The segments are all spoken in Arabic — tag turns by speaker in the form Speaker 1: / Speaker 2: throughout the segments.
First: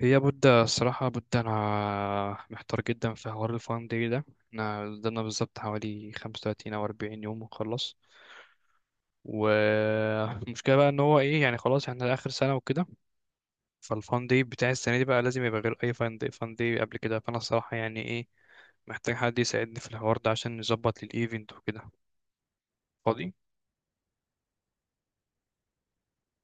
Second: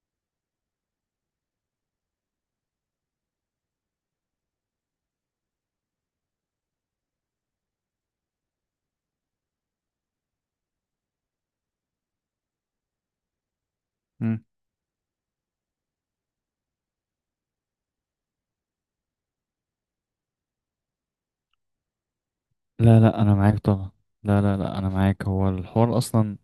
Speaker 1: هي بود الصراحة بود أنا محتار جدا في حوار الفان داي ده. احنا قدامنا بالظبط حوالي خمسة وتلاتين أو أربعين يوم ونخلص، والمشكلة بقى إن هو إيه يعني خلاص احنا آخر سنة وكده، فالفان داي
Speaker 2: مم.
Speaker 1: بتاع السنة دي بقى لازم يبقى غير أي فان داي، فان داي قبل كده، فأنا الصراحة يعني إيه، محتاج حد يساعدني في الحوار ده عشان نظبط للإيفنت وكده.
Speaker 2: لا لا،
Speaker 1: فاضي؟
Speaker 2: انا معاك طبعا. لا لا لا، انا معاك. هو الحوار اصلا،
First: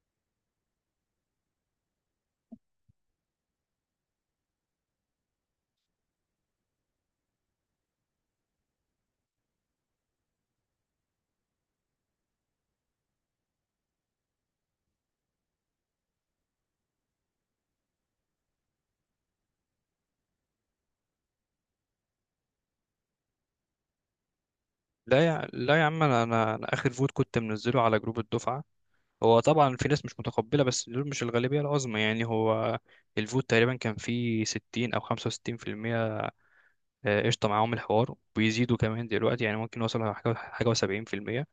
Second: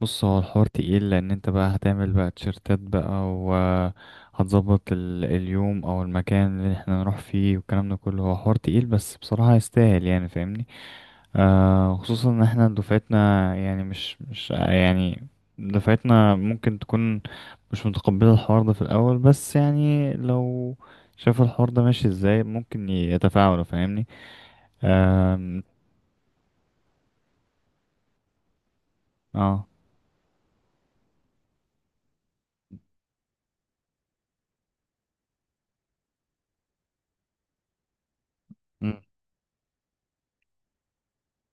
Speaker 2: بص، هو الحوار تقيل لان انت بقى هتعمل بقى تيشرتات بقى، وهتظبط اليوم او المكان اللي احنا نروح فيه والكلام ده كله. هو حوار تقيل، بس بصراحة يستاهل يعني، فاهمني؟ آه، خصوصا ان احنا دفعتنا يعني مش يعني دفعتنا ممكن تكون مش متقبلة الحوار ده في الاول، بس يعني لو شاف الحوار ده ماشي ازاي ممكن يتفاعلوا، فاهمني؟
Speaker 1: لا يا،
Speaker 2: آم،
Speaker 1: لا يا عم، أنا آخر فوت كنت منزله على جروب الدفعة. هو
Speaker 2: اه.
Speaker 1: طبعا في ناس مش متقبلة بس دول مش الغالبية العظمى، يعني هو الفوت تقريبا كان فيه ستين أو خمسة وستين في المية. قشطة معاهم الحوار وبيزيدوا
Speaker 2: مم.
Speaker 1: كمان دلوقتي، يعني ممكن يوصلوا حاجة، وسبعين في المية.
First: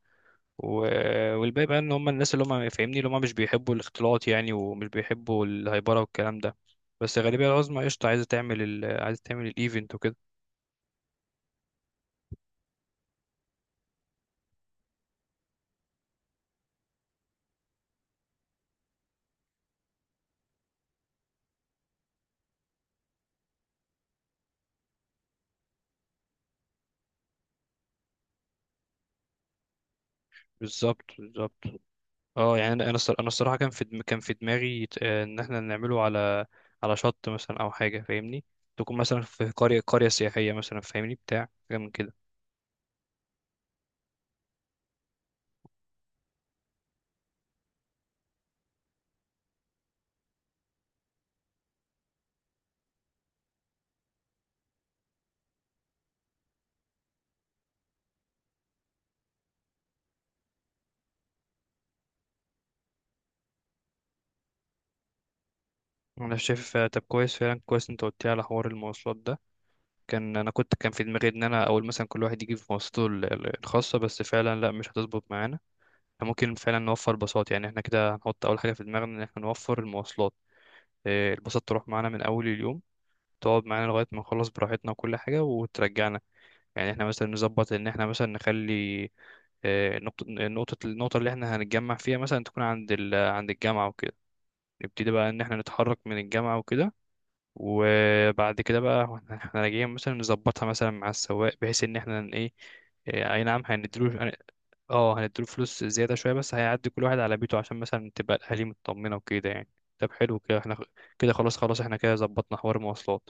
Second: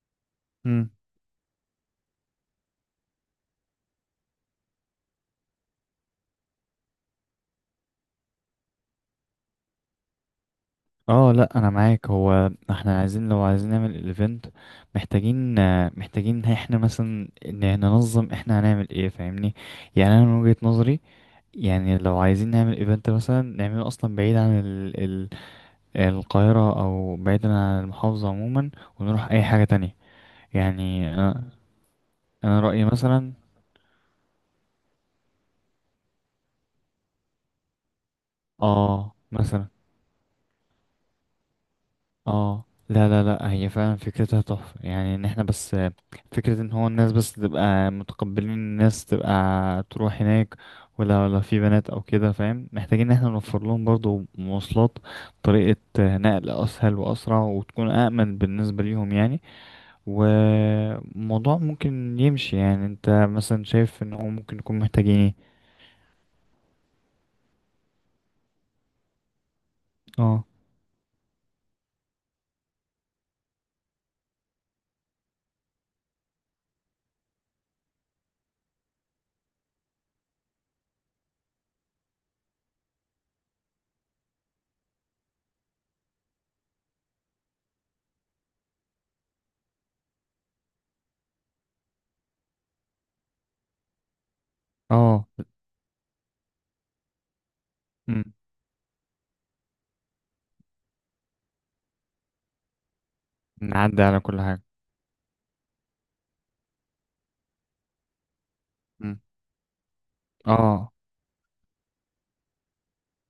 Speaker 2: مم.
Speaker 1: والباقي بقى إن هم الناس اللي هم، فاهمني، اللي هم مش بيحبوا الاختلاط يعني، ومش بيحبوا الهيبرة والكلام ده. بس الغالبية العظمى قشطة عايزة تعمل عايزة تعمل الإيفنت وكده.
Speaker 2: اه لا، انا معاك. هو احنا عايزين، لو عايزين نعمل الايفنت محتاجين محتاجين احنا مثلا ننظم احنا هنعمل ايه، فاهمني؟ يعني انا من وجهة نظري، يعني لو عايزين نعمل ايفنت مثلا نعمله اصلا بعيد عن ال القاهرة، او بعيد عن المحافظة عموما، ونروح اي حاجة تانية
Speaker 1: بالظبط
Speaker 2: يعني انا.
Speaker 1: بالظبط. اه
Speaker 2: أنا
Speaker 1: يعني انا
Speaker 2: رأيي
Speaker 1: انا أنا
Speaker 2: مثلا،
Speaker 1: الصراحه كان في كان في دماغي ان احنا نعمله على على شط مثلا او حاجه، فاهمني، تكون
Speaker 2: اه
Speaker 1: مثلا في
Speaker 2: مثلا.
Speaker 1: قريه، سياحيه مثلا، فاهمني، بتاع حاجه من كده.
Speaker 2: اه لا لا لا، هي فعلا فكرتها تحفة يعني، ان احنا بس فكرة ان هو الناس بس تبقى متقبلين، الناس تبقى تروح هناك. ولا في بنات او كده فاهم، محتاجين ان احنا نوفر لهم برضو مواصلات، طريقة نقل اسهل واسرع وتكون امن بالنسبة ليهم يعني. وموضوع ممكن يمشي يعني. انت مثلا شايف ان هو ممكن يكون محتاجين ايه؟
Speaker 1: انا شايف. طب كويس، فعلا كويس انت قلت لي على حوار المواصلات ده. كان
Speaker 2: اه.
Speaker 1: انا كان في دماغي ان انا اول مثلا كل واحد يجيب مواصلاته الخاصه، بس فعلا لا، مش هتظبط معانا. إحنا ممكن فعلا نوفر باصات، يعني احنا كده هنحط اول حاجه في دماغنا ان احنا نوفر المواصلات. الباصات تروح معانا من اول اليوم، تقعد معانا لغايه ما نخلص براحتنا وكل حاجه وترجعنا. يعني احنا مثلا نظبط ان احنا مثلا نخلي نقطة، النقطة اللي احنا هنتجمع فيها مثلا تكون عند عند الجامعة وكده. نبتدي
Speaker 2: اه.
Speaker 1: بقى ان احنا نتحرك من الجامعة وكده.
Speaker 2: مم.
Speaker 1: وبعد كده بقى احنا راجعين مثلا نظبطها مثلا مع السواق بحيث ان احنا ن- ايه آه، اي نعم
Speaker 2: نعدي على
Speaker 1: هنديله
Speaker 2: كل حاجة.
Speaker 1: هنديله فلوس زيادة شوية، بس هيعدي كل واحد على بيته عشان مثلا تبقى الاهالي مطمنة
Speaker 2: مم.
Speaker 1: وكده يعني. طب حلو كده احنا
Speaker 2: اه.
Speaker 1: كده خلاص، احنا كده ظبطنا حوار المواصلات.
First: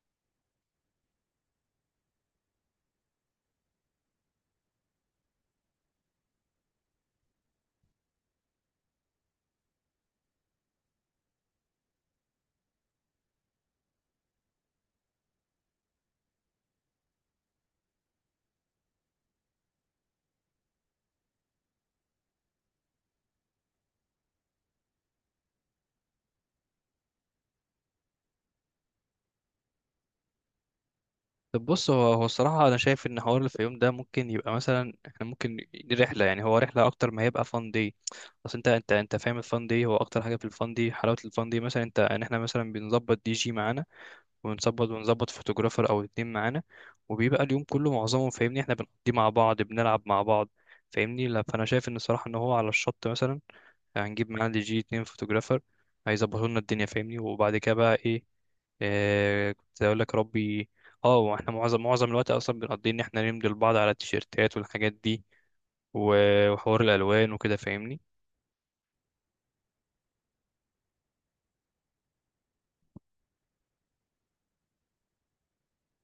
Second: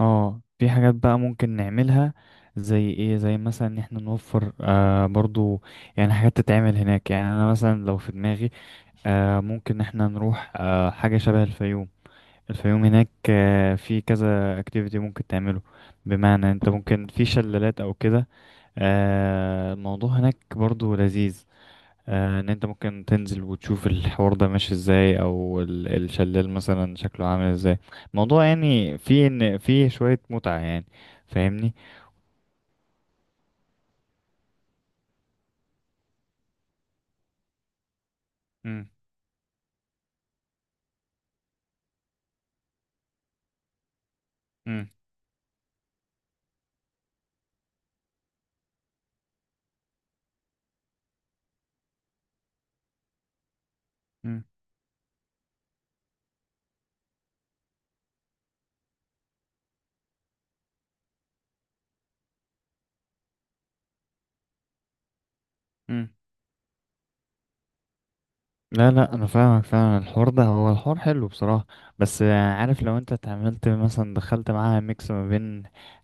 Speaker 2: اه في حاجات بقى ممكن نعملها، زي ايه؟ زي مثلا ان احنا نوفر آه برضو يعني حاجات تتعمل هناك. يعني انا مثلا لو في دماغي، آه ممكن ان احنا نروح حاجة شبه الفيوم. الفيوم هناك آه في كذا اكتيفيتي ممكن تعمله، بمعنى انت ممكن في شلالات او كده. آه الموضوع هناك برضو لذيذ، ان انت ممكن تنزل وتشوف الحوار ده ماشي ازاي، او الشلال مثلا شكله عامل ازاي. الموضوع يعني فيه ان فيه شوية متعة يعني،
Speaker 1: طب
Speaker 2: فاهمني؟
Speaker 1: بص، هو الصراحة أنا شايف إن حوار الفيوم ده ممكن يبقى مثلا، إحنا ممكن دي رحلة، يعني هو رحلة أكتر ما هيبقى فان دي. أصل أنت
Speaker 2: مم.
Speaker 1: أنت أنت فاهم، الفان دي هو أكتر حاجة في الفان دي حلاوة الفان دي مثلا أنت إن إحنا مثلا بنظبط دي جي معانا،
Speaker 2: مم.
Speaker 1: ونظبط فوتوغرافر أو اتنين معانا، وبيبقى اليوم كله معظمه، فاهمني، إحنا بنقضيه مع بعض، بنلعب مع بعض، فاهمني. لا، فأنا شايف إن الصراحة إن هو على الشط مثلا، هنجيب
Speaker 2: مم.
Speaker 1: معاه دي جي، اتنين فوتوجرافر، هيظبطوا لنا الدنيا، فاهمني. وبعد كده بقى ايه، كنت اقول لك، يا ربي. اه، واحنا معظم الوقت اصلا بنقضي ان احنا نمضي لبعض على التيشيرتات والحاجات دي
Speaker 2: مم.
Speaker 1: وحوار الالوان وكده، فاهمني.
Speaker 2: لا لا، انا فاهمك فعلا. الحوار ده هو الحوار حلو بصراحة، بس عارف لو انت اتعاملت مثلا دخلت معاها ميكس ما بين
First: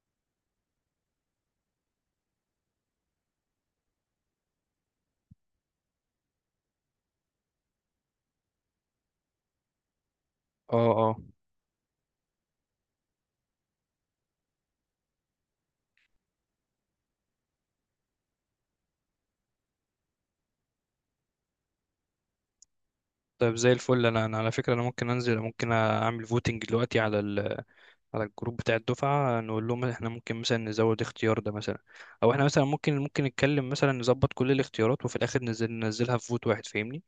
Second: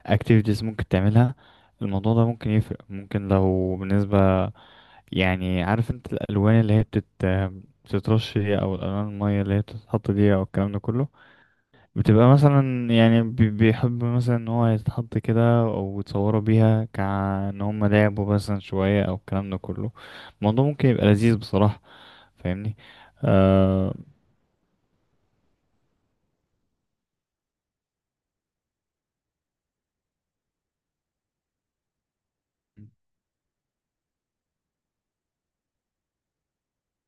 Speaker 2: activities ممكن تعملها، الموضوع ده ممكن يفرق. ممكن لو بالنسبة يعني، عارف انت الالوان اللي هي بتترش دي، او الالوان الميه اللي هي بتتحط دي، او الكلام ده
Speaker 1: اه
Speaker 2: كله،
Speaker 1: اه.
Speaker 2: بتبقى مثلا يعني بيحب مثلا ان هو يتحط كده، او يتصوروا بيها كأن هم لعبوا مثلا شويه او الكلام ده كله. الموضوع ممكن يبقى لذيذ بصراحه، فاهمني؟
Speaker 1: طيب زي
Speaker 2: آه.
Speaker 1: الفل. انا على فكره، انا ممكن انزل، ممكن اعمل فوتنج دلوقتي على على الجروب بتاع الدفعه، نقول لهم احنا ممكن مثلا نزود اختيار ده مثلا، او احنا مثلا ممكن نتكلم مثلا نظبط كل الاختيارات وفي الاخر ننزلها في فوت واحد، فاهمني،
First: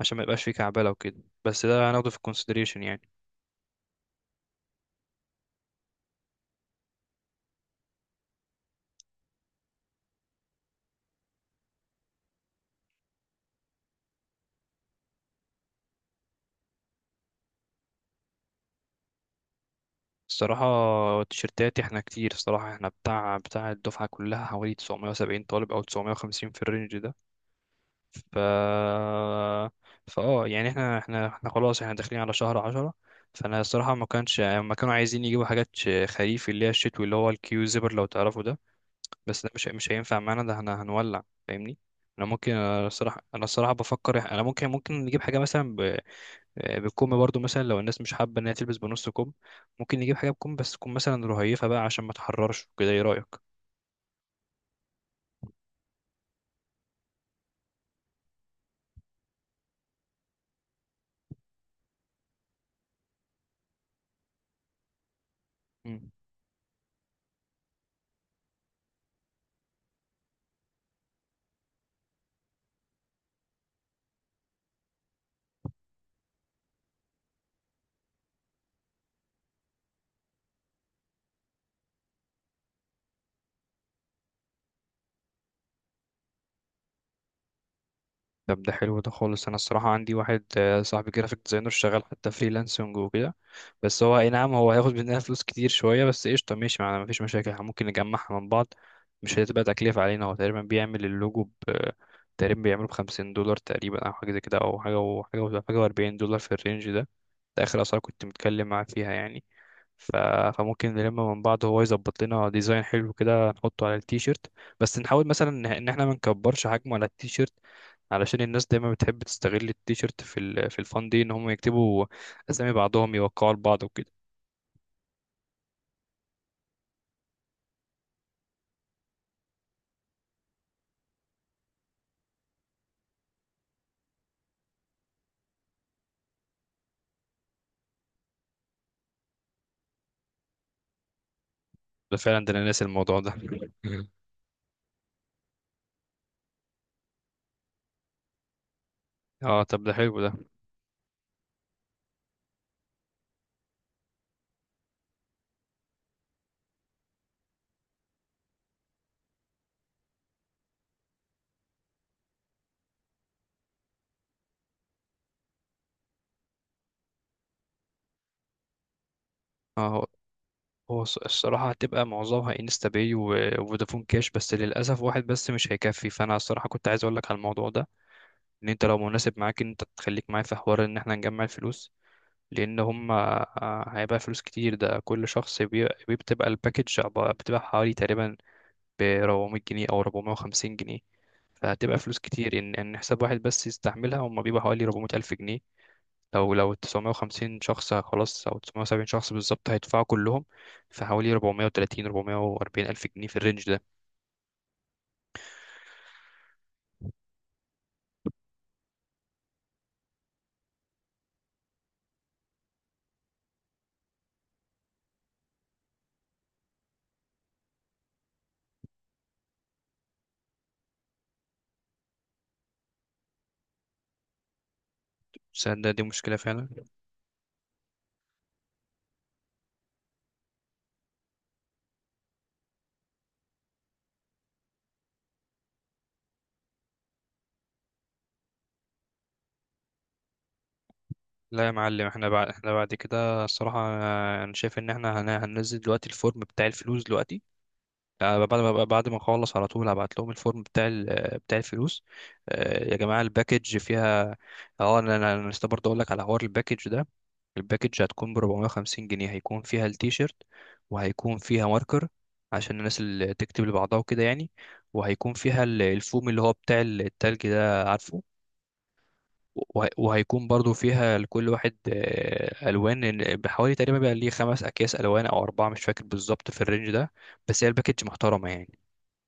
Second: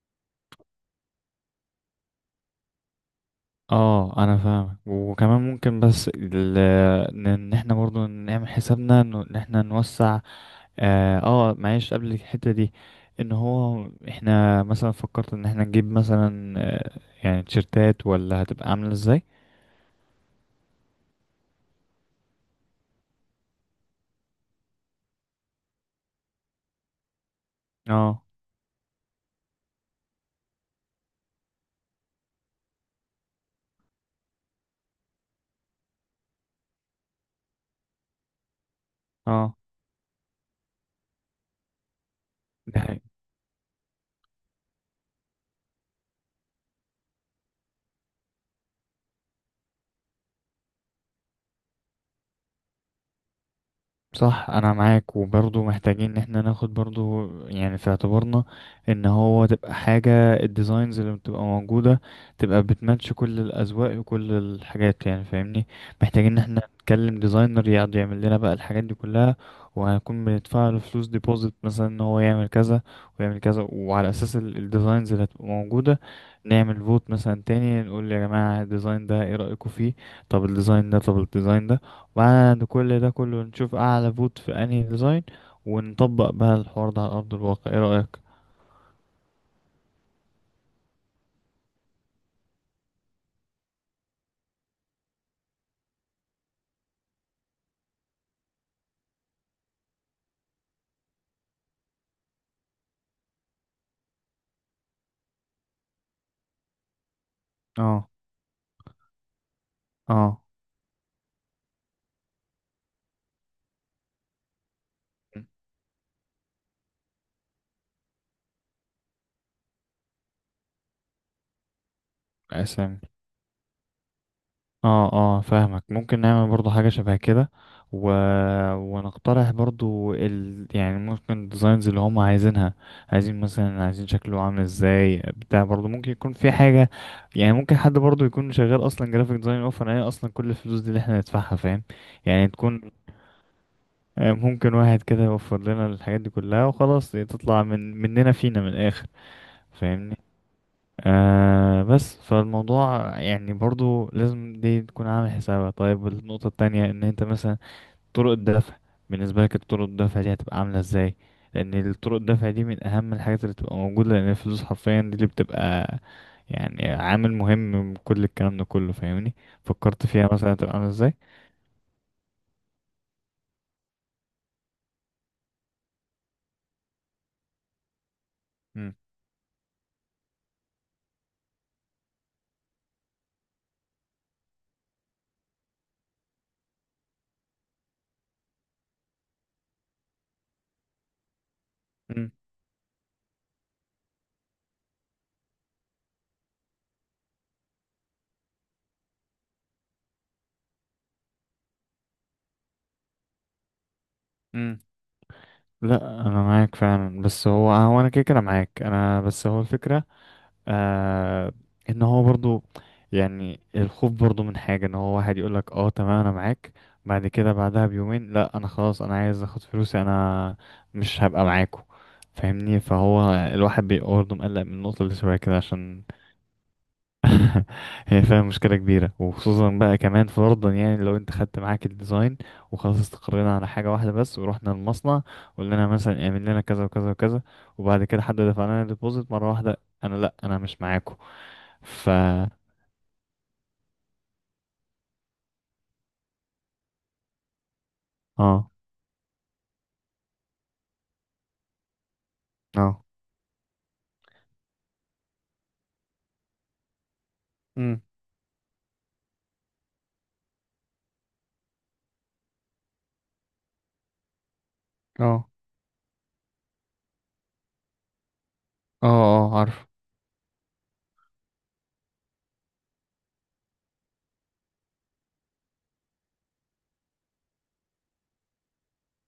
Speaker 1: عشان ما يبقاش فيه كعبله وكده، بس ده هناخده في الكونسيدريشن يعني.
Speaker 2: اه انا فاهم، وكمان ممكن بس ان إن احنا برضو نعمل حسابنا انه ان احنا نوسع. اه، معلش قبل الحتة دي، ان هو احنا مثلا فكرت ان احنا نجيب مثلا يعني تيشرتات، ولا هتبقى عاملة ازاي؟
Speaker 1: الصراحه التيشيرتات احنا كتير، الصراحه احنا بتاع الدفعه كلها حوالي 970 طالب او 950 في الرينج ده.
Speaker 2: اه.
Speaker 1: ف يعني احنا خلاص احنا داخلين على شهر عشرة، فانا الصراحه ما كانوا عايزين يجيبوا حاجات خريف، اللي هي الشتوي، اللي هو الكيو زيبر، لو تعرفوا ده، بس ده
Speaker 2: اه.
Speaker 1: مش هينفع معانا، ده احنا هنولع، فاهمني. انا ممكن، انا
Speaker 2: ده
Speaker 1: الصراحه انا الصراحه بفكر انا ممكن، نجيب حاجه مثلا، بالكم برضو مثلا لو الناس مش حابة إن هي تلبس بنص كم، ممكن نجيب حاجة بكم بس تكون مثلا رهيفة بقى عشان ما تحررش كده. إيه رأيك؟
Speaker 2: صح، انا معاك. وبرضه محتاجين ان احنا ناخد برضه يعني في اعتبارنا ان هو تبقى حاجة الديزاينز اللي بتبقى موجودة تبقى بتماتش كل الاذواق وكل الحاجات، يعني فاهمني؟
Speaker 1: مم.
Speaker 2: محتاجين ان احنا نتكلم ديزاينر يقعد يعمل لنا بقى الحاجات دي كلها، وهنكون بندفع له فلوس ديبوزيت مثلا ان هو يعمل كذا ويعمل كذا، وعلى اساس الديزاينز اللي هتبقى موجودة نعمل فوت مثلا تاني نقول يا جماعة الديزاين ده ايه رأيكم فيه، طب الديزاين ده، طب الديزاين ده. بعد كل ده كله نشوف اعلى فوت في انهي ديزاين، ونطبق بقى الحوار ده على ارض الواقع، ايه رأيك؟
Speaker 1: طب ده حلو ده خالص. أنا الصراحة عندي واحد، صاحبي جرافيك ديزاينر شغال حتى فريلانسنج وكده. بس هو، أي نعم، هو هياخد مننا فلوس كتير شوية، بس قشطة ماشي معانا مفيش مشاكل، إحنا ممكن نجمعها من بعض، مش هتبقى تكلفة علينا. هو تقريبا بيعمل اللوجو ب، تقريبا بيعمله بخمسين دولار تقريبا، أو حاجة زي كده، أو حاجة وحاجة وأربعين دولار في الرينج ده. ده آخر أسعار
Speaker 2: اه.
Speaker 1: كنت متكلم معاه فيها يعني. ف...
Speaker 2: اه.
Speaker 1: فممكن نلم من بعض، هو يظبط لنا ديزاين حلو كده نحطه على التيشيرت، بس نحاول مثلا إن احنا ما نكبرش حجمه على التيشيرت، علشان الناس دايما بتحب تستغل التيشيرت في في الفان دي ان هم يكتبوا اسامي
Speaker 2: اسامي.
Speaker 1: بعضهم، يوقعوا لبعض وكده.
Speaker 2: اه اه فاهمك. ممكن نعمل برضو حاجة شبه كده، و... ونقترح برضو يعني ممكن الديزاينز اللي هم عايزينها، عايزين مثلا، عايزين شكله عامل ازاي بتاع. برضو ممكن يكون في حاجة يعني، ممكن حد برضو يكون شغال اصلا جرافيك ديزاين اوفر، هي اصلا كل الفلوس دي اللي احنا ندفعها، فاهم؟
Speaker 1: ده فعلا،
Speaker 2: يعني
Speaker 1: ده انا
Speaker 2: تكون
Speaker 1: ناسي الموضوع ده.
Speaker 2: ممكن واحد كده يوفر لنا الحاجات دي كلها، وخلاص تطلع من مننا فينا من الآخر،
Speaker 1: اه، طب ده
Speaker 2: فاهمني؟
Speaker 1: حلو ده.
Speaker 2: آه. بس فالموضوع يعني برضو لازم دي تكون عامل حسابها. طيب النقطة التانية، ان انت مثلا طرق الدفع، بالنسبة لك طرق الدفع دي هتبقى عاملة ازاي؟ لان الطرق الدفع دي من اهم الحاجات اللي بتبقى موجودة، لان الفلوس حرفيا دي اللي بتبقى يعني عامل مهم من كل الكلام ده كله، فاهمني؟
Speaker 1: اه، هو
Speaker 2: فكرت فيها مثلا هتبقى عاملة
Speaker 1: هو
Speaker 2: ازاي؟
Speaker 1: الصراحة هتبقى معظمها انستا باي وفودافون كاش، بس للأسف واحد بس مش هيكفي، فأنا الصراحة كنت عايز أقولك على الموضوع ده، إن أنت
Speaker 2: مم.
Speaker 1: لو مناسب معاك إن أنت تخليك معايا في حوار إن احنا نجمع الفلوس، لان هم، هيبقى فلوس كتير ده، كل شخص بتبقى الباكج بتبقى حوالي تقريبا ب 400 جنيه او 450 جنيه. فهتبقى فلوس كتير ان حساب واحد بس يستحملها. هم بيبقى حوالي 400 الف جنيه، لو 950 شخص خلاص، او 970 شخص بالظبط هيدفعوا كلهم، فحوالي 430 440 الف جنيه في الرينج ده.
Speaker 2: مم. لا انا معاك فعلا، بس هو هو انا كده كده معاك انا، بس هو الفكره آه ان هو برضو يعني الخوف برضو من حاجه، ان هو واحد يقول لك اه تمام انا معاك، بعد كده بعدها بيومين لا انا خلاص انا عايز اخد فلوسي انا، مش هبقى معاكو، فاهمني؟ فهو الواحد بيبقى برضه مقلق من النقطه اللي شويه كده
Speaker 1: تصدق
Speaker 2: عشان
Speaker 1: دي مشكلة فعلا.
Speaker 2: هي فعلا مشكلة كبيرة. وخصوصا بقى كمان فرضا، يعني لو انت خدت معاك الديزاين وخلاص استقرينا على حاجة واحدة بس، ورحنا المصنع قلنا لنا مثلا اعمل لنا كذا وكذا وكذا، وبعد كده حد دفع لنا ديبوزيت مرة واحدة، انا لا انا مش معاكم.
Speaker 1: لا يا معلم،
Speaker 2: ف
Speaker 1: احنا بعد، بعد كده الصراحة، انا شايف ان احنا هننزل دلوقتي الفورم بتاع الفلوس دلوقتي. بعد
Speaker 2: اه.
Speaker 1: ما، اخلص على طول هبعت لهم الفورم بتاع بتاع الفلوس.
Speaker 2: اه.
Speaker 1: يا جماعه الباكج فيها، اه، انا انا أنا لسه برضه اقول لك على حوار الباكج ده.
Speaker 2: امم.
Speaker 1: الباكج هتكون ب 450 جنيه، هيكون فيها التيشيرت، وهيكون فيها ماركر عشان الناس اللي تكتب لبعضها وكده يعني، وهيكون
Speaker 2: اه.
Speaker 1: فيها الفوم اللي هو بتاع التلج ده، عارفه.
Speaker 2: اه. اه عارف.
Speaker 1: وهيكون برضو فيها لكل واحد الوان بحوالي تقريبا بقى ليه خمس اكياس الوان او اربعه، مش فاكر بالظبط، في الرينج ده، بس هي الباكج محترمه يعني.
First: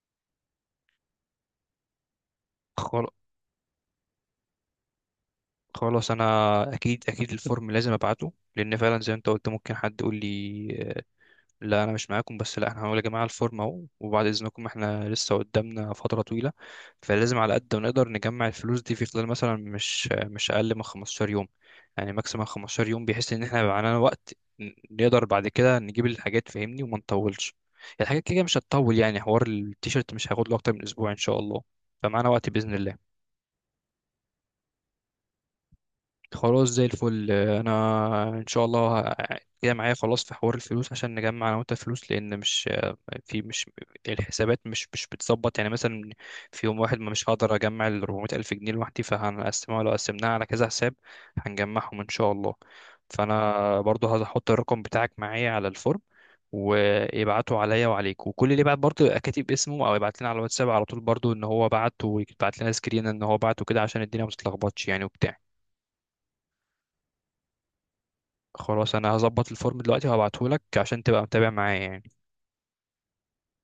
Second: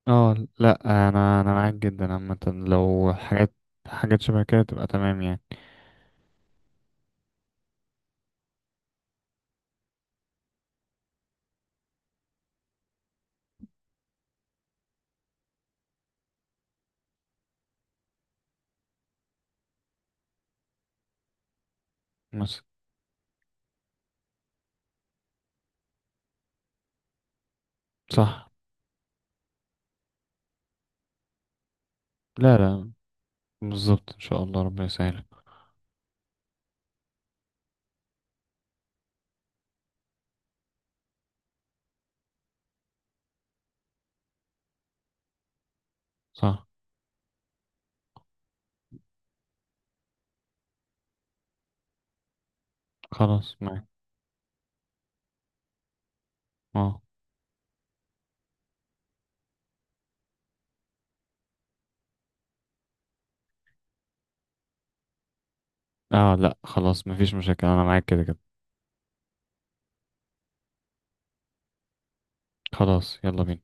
Speaker 2: اه لا، انا انا معاك جدا. عامة لو حاجات حاجات شبه كده تبقى تمام يعني.
Speaker 1: خلاص انا، اكيد الفورم لازم ابعته، لان فعلا زي ما انت قلت، ممكن حد يقول لي، آه، لا انا مش معاكم، بس لا احنا هنقول يا جماعه الفورم اهو، وبعد اذنكم احنا لسه قدامنا فتره طويله، فلازم على قد ما نقدر نجمع الفلوس دي في خلال مثلا مش مش اقل من 15 يوم، يعني ماكسيمم
Speaker 2: بس
Speaker 1: 15 يوم، بحيث ان احنا يبقى معانا وقت، نقدر بعد كده نجيب الحاجات، فاهمني، وما نطولش، الحاجات كده
Speaker 2: صح.
Speaker 1: مش هتطول يعني، حوار التيشيرت مش هياخد له اكتر من اسبوع ان شاء الله، فمعانا وقت
Speaker 2: لا
Speaker 1: باذن
Speaker 2: لا،
Speaker 1: الله.
Speaker 2: بالظبط، ان شاء الله ربنا يسهلك.
Speaker 1: خلاص زي الفل، انا ان شاء الله جاي معايا خلاص في حوار الفلوس عشان نجمع انا وانت فلوس، لان مش، في مش الحسابات مش بتظبط يعني مثلا في
Speaker 2: صح.
Speaker 1: يوم واحد، ما مش هقدر اجمع ال 400 الف جنيه لوحدي، فهنقسمها، لو قسمناها على كذا حساب هنجمعهم ان شاء الله.
Speaker 2: خلاص
Speaker 1: فانا
Speaker 2: معاك.
Speaker 1: برضو هحط الرقم بتاعك معايا على الفورم،
Speaker 2: اه.
Speaker 1: ويبعتوا عليا وعليك، وكل اللي يبعت برضو يبقى كاتب اسمه، او يبعت لنا على الواتساب على طول برضو ان هو بعت، ويبعت لنا سكرين ان هو بعت وكده، عشان الدنيا ما تتلخبطش يعني وبتاع.
Speaker 2: اه لا خلاص، مفيش مشاكل، انا معاك كده كده.
Speaker 1: خلاص انا هظبط الفورم دلوقتي وهبعته لك عشان تبقى متابع معايا يعني.
Speaker 2: خلاص يلا بينا.